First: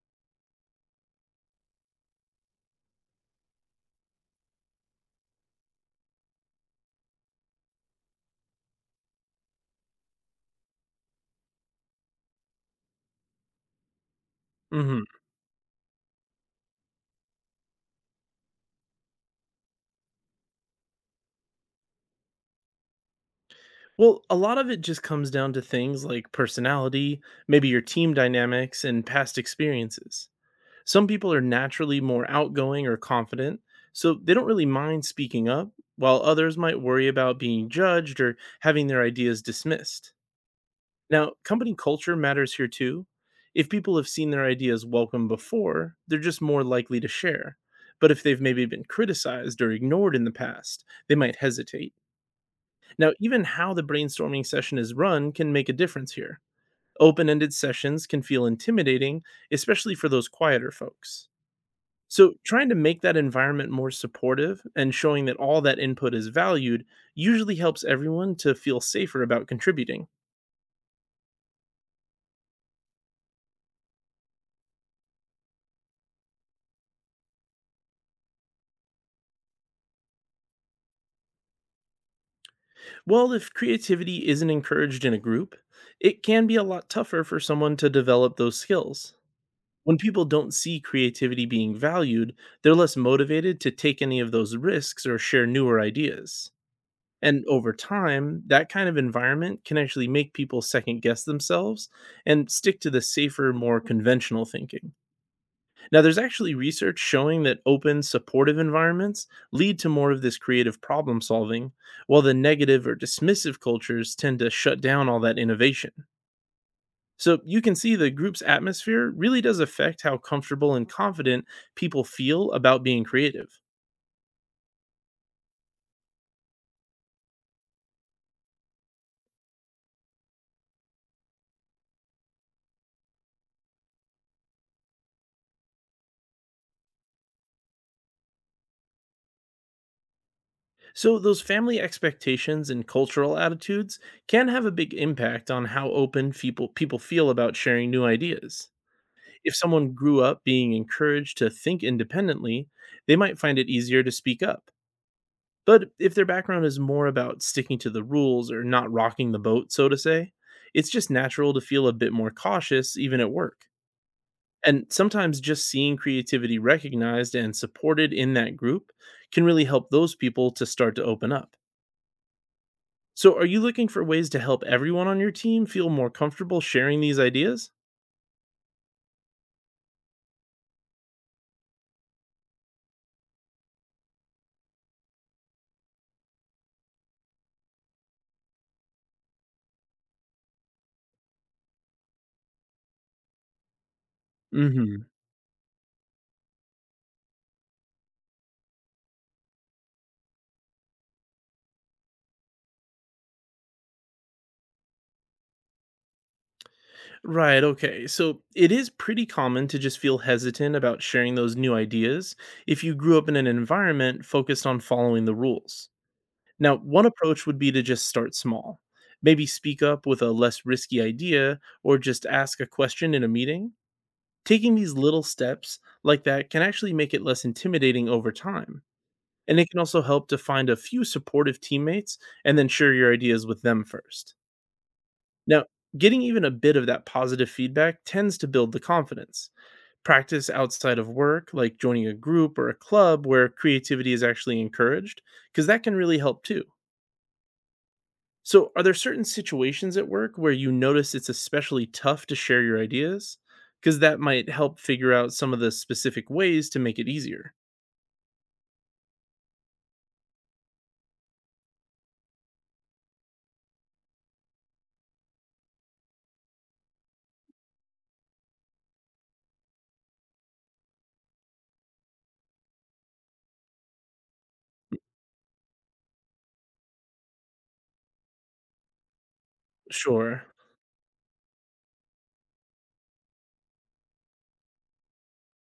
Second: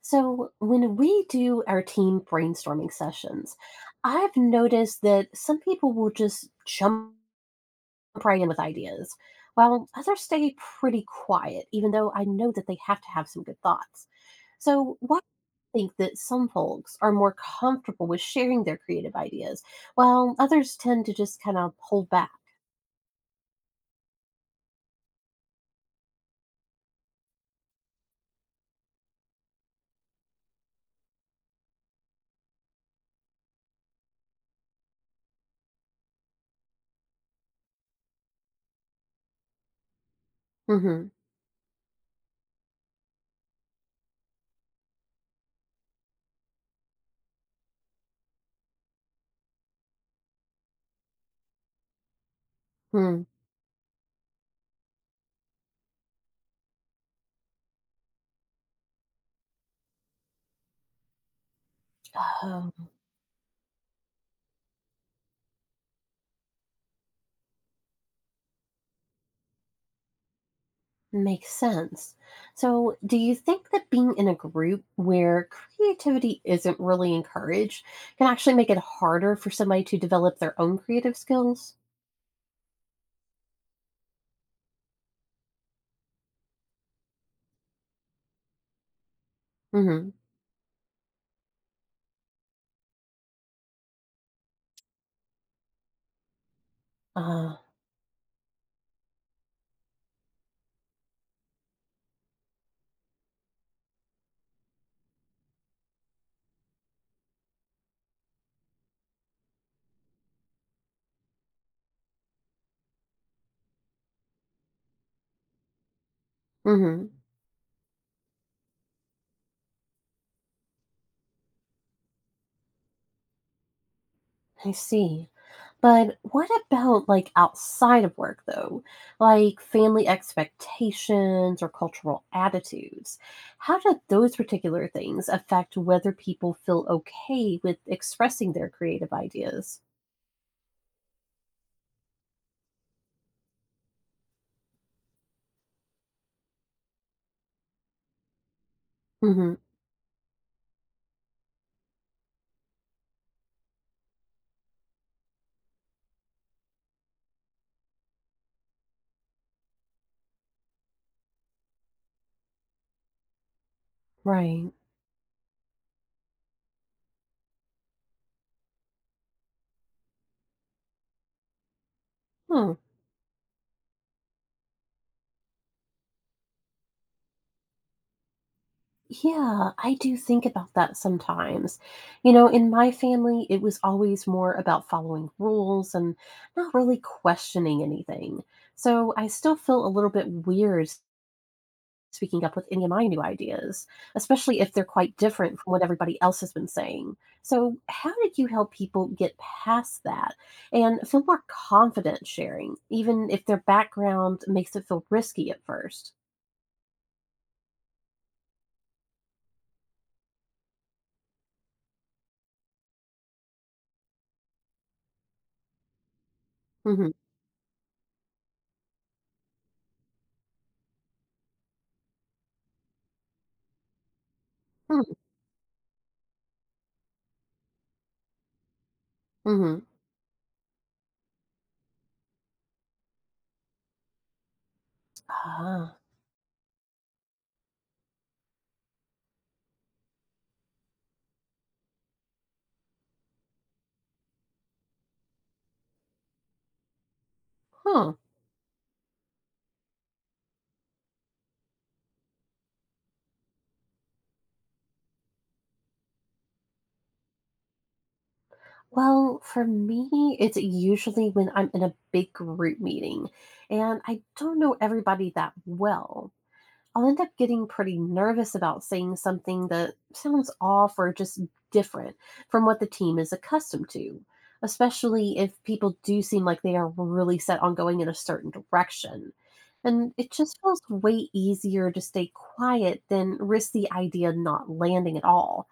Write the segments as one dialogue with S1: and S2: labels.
S1: So, when we do our team brainstorming sessions, I've noticed that some people will just jump right in with ideas, while others stay pretty quiet, even though I know that they have to have some good thoughts. So,
S2: Mhm.
S1: why do you think that some folks are more comfortable with sharing their creative ideas, while others tend to just kind of hold back?
S2: Well, a lot of it just comes down to things like personality, maybe your team dynamics, and past experiences. Some people are naturally more outgoing or confident, so they don't really mind speaking up, while others might worry about being judged or having their ideas dismissed.
S1: Hmm
S2: Now, company culture matters here too. If people have seen their ideas welcome before, they're just more likely to share. But if they've maybe been criticized or ignored in the past, they might hesitate. Now, even how the brainstorming session is run can make a difference here. Open ended sessions can feel intimidating, especially for those quieter folks. So, trying to make that environment more supportive and showing that all that input is valued usually helps everyone to feel safer about contributing.
S1: Makes sense. So, do you think that being in a group where creativity isn't really encouraged can actually make it harder for somebody to develop their own creative skills?
S2: Well, if creativity isn't encouraged in a group, it can be a lot tougher for someone to develop those skills. When
S1: Mm-hmm.
S2: people don't see creativity being valued, they're less motivated to take any of those risks or share newer ideas. And
S1: Uh,
S2: over time, that kind of environment can actually make people second guess themselves and stick to the safer, more conventional thinking. Now, there's actually research showing that open, supportive environments lead to more of this creative problem solving, while the negative or dismissive cultures tend to shut down all that innovation.
S1: mm-hmm.
S2: So, you can see the group's atmosphere really does affect how comfortable and confident people feel about being creative.
S1: I see. But what about like outside of work though? Like family expectations or cultural attitudes? How do those particular things affect whether people feel okay with expressing their creative ideas?
S2: So, those family expectations and cultural attitudes can have a big impact on how open people feel about sharing new ideas.
S1: Mm-hmm.
S2: If someone grew up being encouraged to think independently, they might find it easier to speak up. But if their background is more about sticking to the rules or not rocking the boat, so to say, it's just natural to feel a bit more cautious, even at work.
S1: Right.
S2: And sometimes just seeing creativity recognized and supported in that group can really help those people to start to open up.
S1: Hmm.
S2: So, are you looking for ways to help everyone on your team feel more comfortable sharing these ideas?
S1: Yeah, I do think about that sometimes. In my family, it was always more about following rules and not really questioning anything. So I still feel a little bit weird speaking up with any of my new ideas, especially if they're
S2: hmm
S1: quite different from what everybody else has been saying. So, how did you help people get past that and feel more confident sharing, even if their background makes it feel risky at first?
S2: Right, okay. So, it is pretty common to just feel hesitant about sharing those new ideas if you grew up in an environment focused on following the rules. Now, one
S1: Mm-hmm.
S2: approach would be to just start small. Maybe speak up with a less risky idea or just ask a question in a meeting. Taking these
S1: Mm-hmm.
S2: little steps like that can actually make it less intimidating over time. And it
S1: Mm-hmm.
S2: can also help to find a few supportive teammates and then share your ideas with them first. Now,
S1: Ah,
S2: getting even a bit of that positive feedback tends to build the confidence. Practice outside of work, like joining a group or a club where creativity is actually encouraged, because that can really help too.
S1: huh.
S2: So, are there certain situations at work where you notice it's especially tough to share your ideas? Because that might help figure out some of the specific ways to make it easier.
S1: Well, for me, it's usually when I'm in a big group meeting and I don't know everybody that well. I'll end up getting pretty nervous about saying something that sounds off or just different from what the team is accustomed to, especially if people do seem like they are really set on going in a certain direction. And it
S2: Sure.
S1: just feels way easier to stay quiet than risk the idea of not landing at all.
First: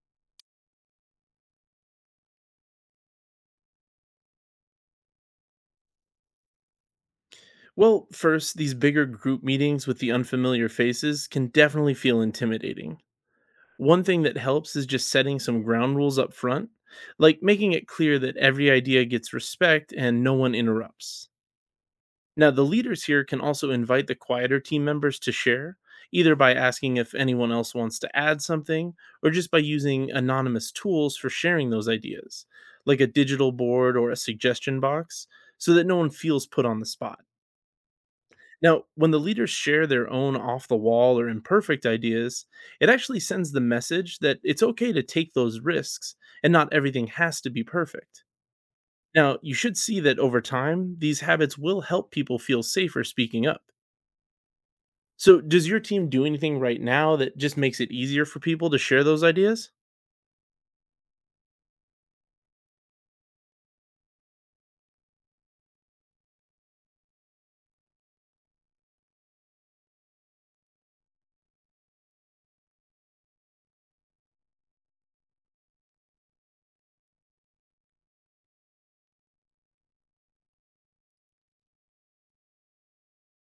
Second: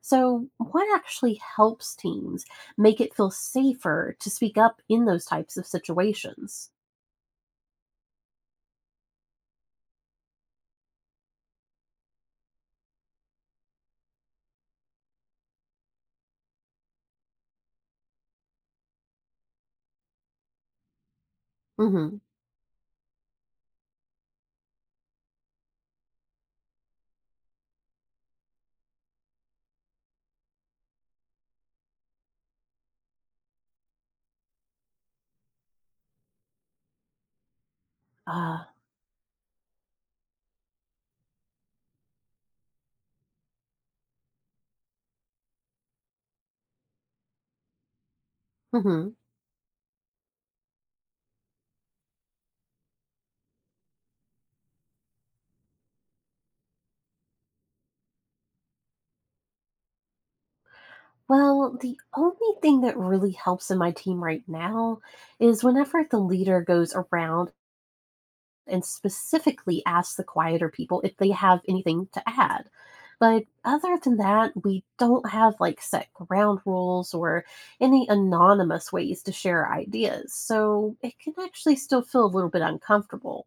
S1: So, what actually helps teens make it feel safer to speak up in those types of situations?
S2: Well, first, these bigger group meetings with the unfamiliar faces can definitely feel intimidating. One thing that helps is just setting some ground rules up front, like making it clear that every idea gets respect and no one interrupts.
S1: Mm-hmm.
S2: Now, the leaders here can also invite the quieter team members to share, either by asking if anyone else wants to add something or just by using anonymous tools for sharing those ideas, like a digital board or a suggestion box, so that no one feels put on the spot.
S1: Uh,
S2: Now, when the leaders share their own off the wall or imperfect ideas, it actually sends the message that it's okay to take those risks and not everything has to be perfect.
S1: hmm.
S2: Now, you should see that over time, these habits will help people feel safer speaking up. So, does your team do anything right now that just makes it easier for people to share those ideas?
S1: Well, the only thing that really helps in my team right now is whenever the leader goes around and specifically ask the quieter people if they have anything to add. But other than that, we don't have like set ground rules or any anonymous ways to share ideas, so it can actually still feel a little bit uncomfortable.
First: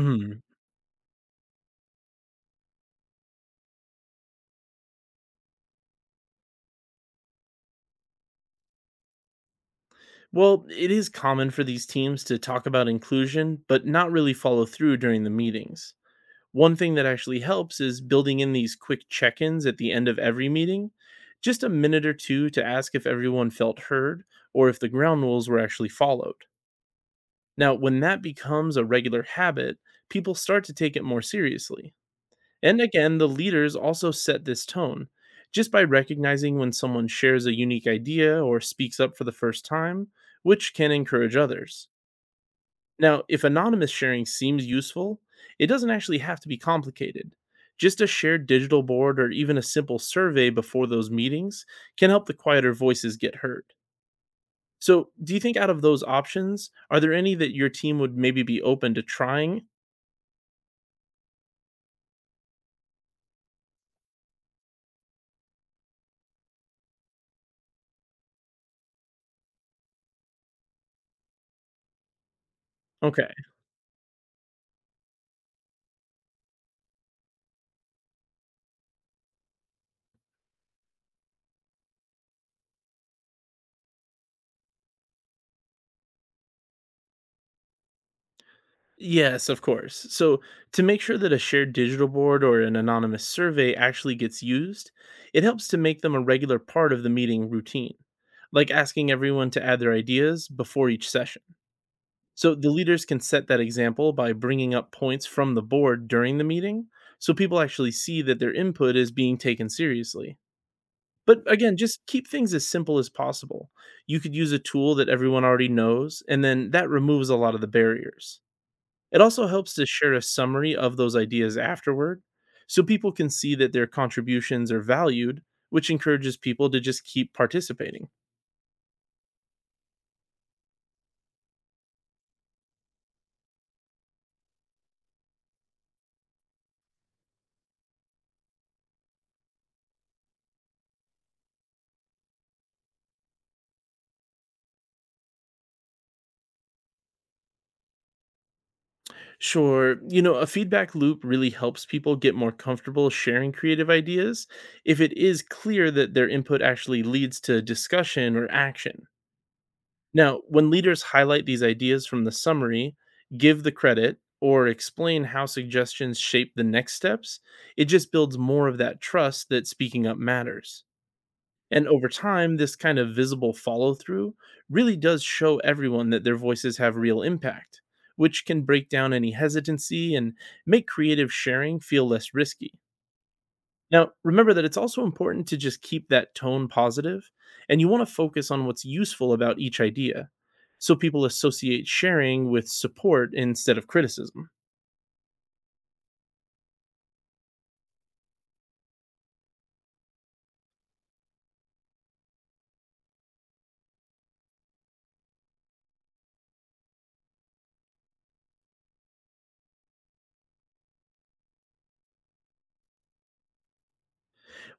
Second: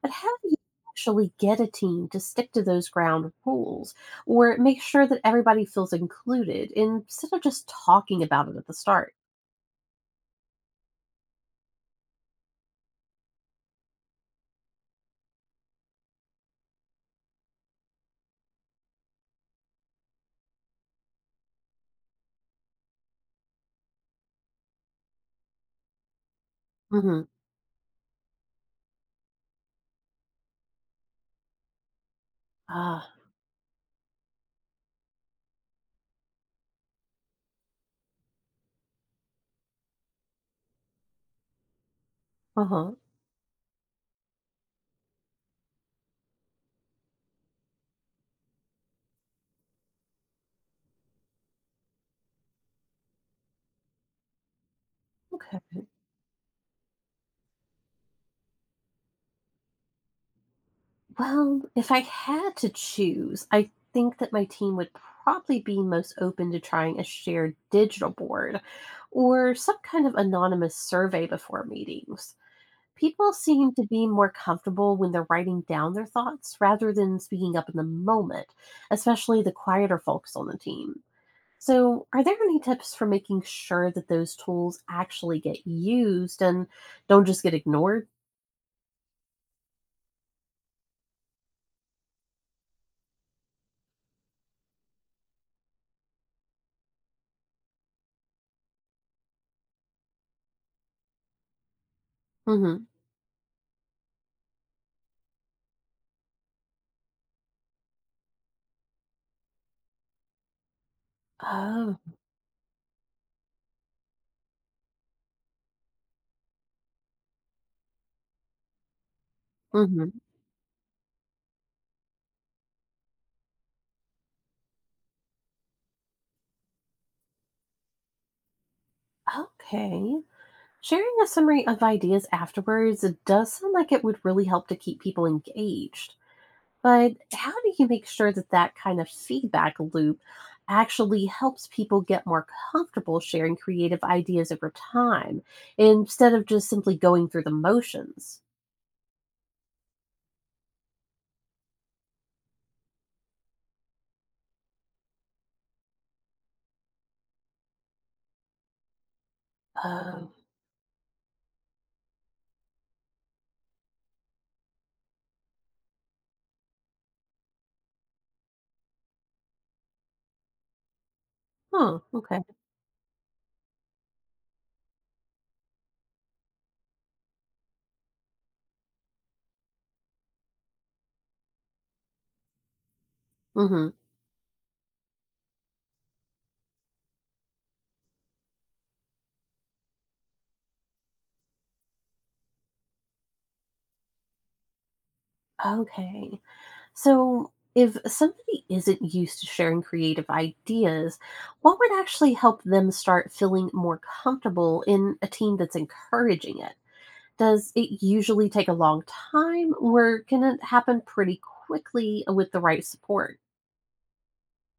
S1: But how do you actually get a team to stick to those ground rules or make sure that everybody feels included instead of just talking about it at the start?
S2: Well, it is common for these teams to talk about inclusion, but not really follow through during the meetings. One thing that actually helps is building in these quick check ins at the end of every meeting, just a minute or two to ask if everyone felt heard or if the ground rules were actually followed.
S1: Mm-hmm.
S2: Now, when that becomes a regular habit, people start to take it more seriously. And
S1: Ah,
S2: again, the leaders also set this tone. Just by recognizing when someone shares a unique idea or speaks up for the first time, which can encourage others.
S1: uh huh.
S2: Now, if anonymous sharing seems useful, it doesn't actually have to be complicated. Just a shared digital board or even a simple survey before those meetings can help the quieter voices get heard. So, do you think
S1: Okay.
S2: out of those options, are there any that your team would maybe be open to trying?
S1: Well, if I had to choose, I think that my team would probably be most open to trying a shared digital board or some kind of anonymous survey before meetings. People
S2: Okay.
S1: seem to be more comfortable when they're writing down their thoughts rather than speaking up in the moment, especially the quieter folks on the team. So, are there any tips for making sure that those tools actually get used and don't just get ignored?
S2: Yes, of course. So, to make sure that a shared digital board or an anonymous survey actually gets used, it helps to make them a regular part of the meeting routine, like asking everyone to add their ideas before each session. So the
S1: Hmm
S2: leaders can set that example by bringing up points from the board during the meeting so people actually see that their input is being taken seriously. But again,
S1: Oh,
S2: just keep things as simple as possible. You could use a tool that everyone already knows, and then that removes a lot of the barriers. It also helps to
S1: hmm
S2: share a summary of those ideas afterward so people can see that their contributions are valued, which encourages people to just keep participating.
S1: okay. Sharing a summary of ideas afterwards does sound like it would really help to keep people engaged. But how do you make sure that that kind of feedback loop actually helps people get more comfortable sharing creative ideas over time instead of just simply going through the motions?
S2: Sure. You know, a feedback loop really helps people get more comfortable sharing creative ideas if it is clear that their input actually leads to discussion or action.
S1: Oh,
S2: Now, when leaders highlight these ideas from the summary, give the credit, or explain how suggestions shape the next steps, it just builds more of that trust that speaking up matters. And
S1: huh,
S2: over
S1: okay.
S2: time, this kind of visible follow through really does show everyone that their voices have real impact, which can break down any hesitancy and make creative sharing feel less risky.
S1: Hmm.
S2: Now, remember that it's also important to just keep that tone positive, and you want to focus on what's useful about each idea so people associate sharing with support instead of criticism.
S1: Okay. So, if somebody isn't used to sharing creative ideas, what would actually help them start feeling more comfortable in a team that's encouraging it? Does it usually take a long time, or can it happen pretty quickly with the right support?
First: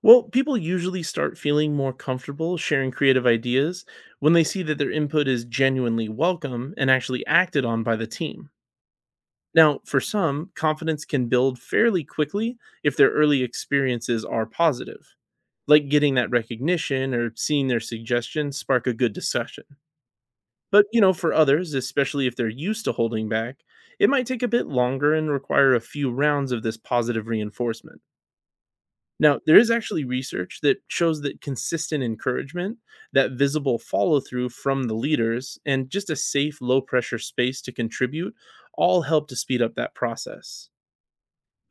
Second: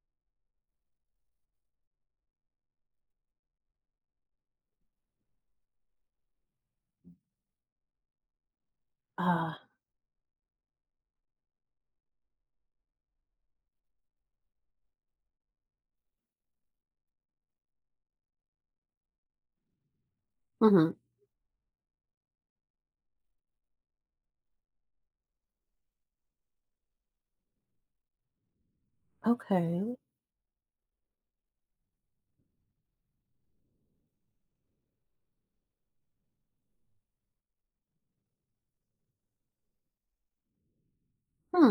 S2: Well, people usually start feeling more comfortable sharing creative ideas when they see that their input is genuinely welcome and actually acted on by the team.
S1: Uh,
S2: Now, for some, confidence can build fairly quickly if their early experiences are positive, like getting that recognition or seeing their suggestions spark a good discussion. But,
S1: mhm,
S2: you know, for others, especially if they're used to holding back, it might take a bit longer and require a few rounds of this positive reinforcement. Now, there is
S1: okay.
S2: actually research that shows that consistent encouragement, that visible follow through from the leaders, and just a safe, low pressure space to contribute all help to speed up that process.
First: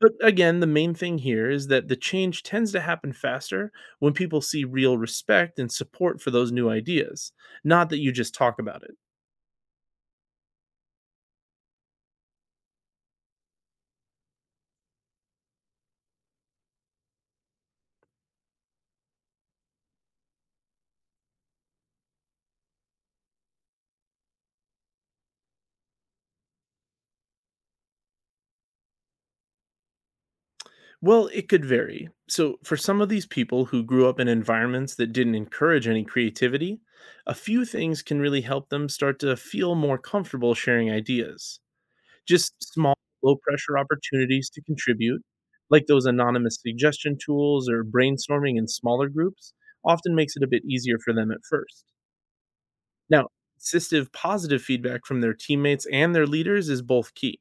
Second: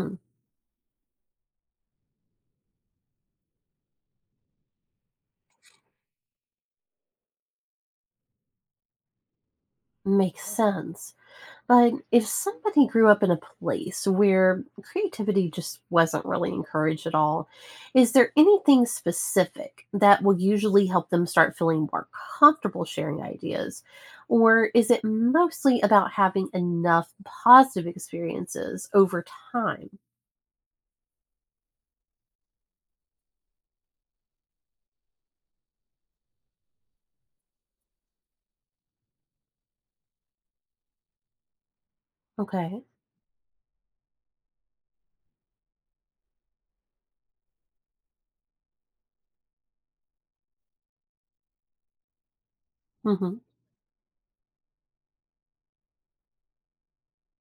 S2: But again, the main thing here is that the change tends to happen faster when people see real respect and support for those new ideas, not that you just talk about it.
S1: Makes sense. But if somebody grew up in a place where creativity just wasn't really encouraged at all, is there anything specific that will usually help them start feeling more comfortable sharing ideas? Or is it mostly about having enough positive experiences over time?
S2: Well, it could vary. So, for some of these people who grew up in environments that didn't encourage any creativity, a few things can really help them start to feel more comfortable sharing ideas. Just
S1: Okay.
S2: small, low pressure opportunities to contribute, like those anonymous suggestion tools or brainstorming in smaller groups, often makes it a bit easier for them at first. Now,
S1: Hmm.
S2: consistent positive feedback from their teammates and their leaders is both key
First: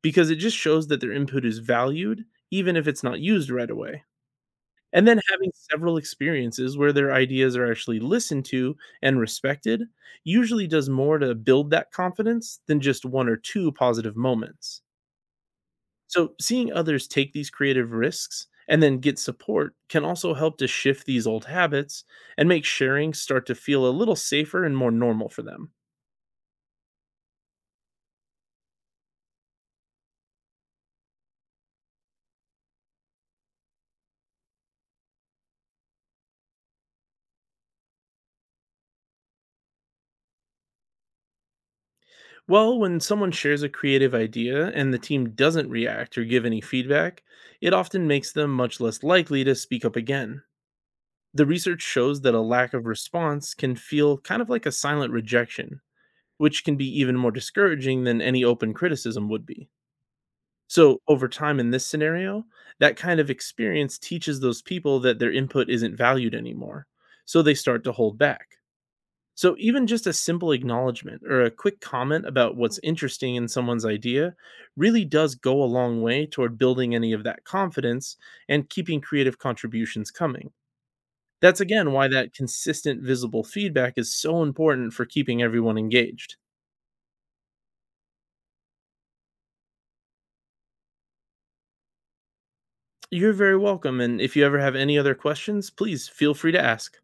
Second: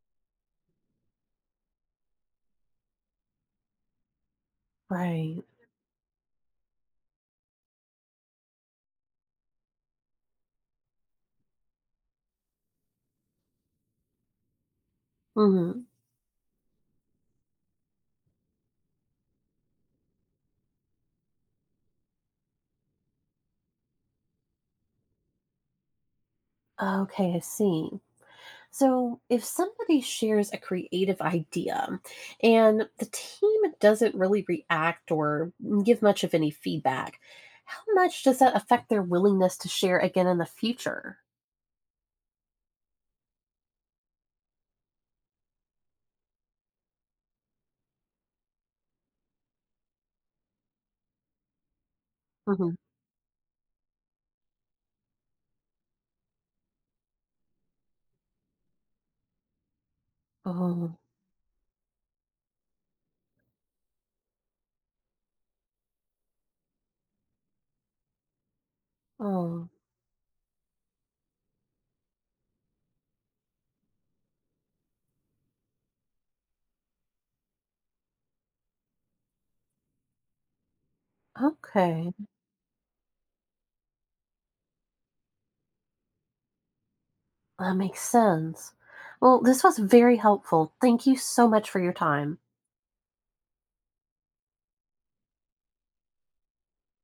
S2: because it just shows that their input is valued, even if it's not used right away. And then
S1: Right.
S2: having several experiences where their ideas are actually listened to and respected usually does more to build that confidence than just one or two positive moments.
S1: Hmm.
S2: So, seeing others take these creative risks and then get support can also help to shift these old habits and make sharing start to feel a little safer and more normal for them.
S1: Okay, I see. So, if somebody shares a creative idea and the team doesn't really react or give much of any feedback, how much does that affect their willingness to share again in the future?
S2: Well, when someone shares a creative idea and the team doesn't react or give any feedback, it often makes them much less likely to speak up again. The research shows that a lack
S1: Hmm.
S2: of response can feel kind of like a silent rejection, which can be even more discouraging than any open criticism would be.
S1: Oh,
S2: So, over time in this scenario, that kind of experience teaches those people that their input isn't valued anymore. So, they start to hold back. So,
S1: oh,
S2: even just a simple acknowledgement or a quick comment about what's interesting in someone's idea really does go a long way toward building any of that confidence and keeping creative contributions coming. That's again why
S1: okay.
S2: that consistent visible feedback is so important for keeping everyone engaged.
S1: That makes sense. Well, this was very helpful. Thank you so much for your time.
S2: You're very welcome, and if you ever have any other questions, please feel free to ask.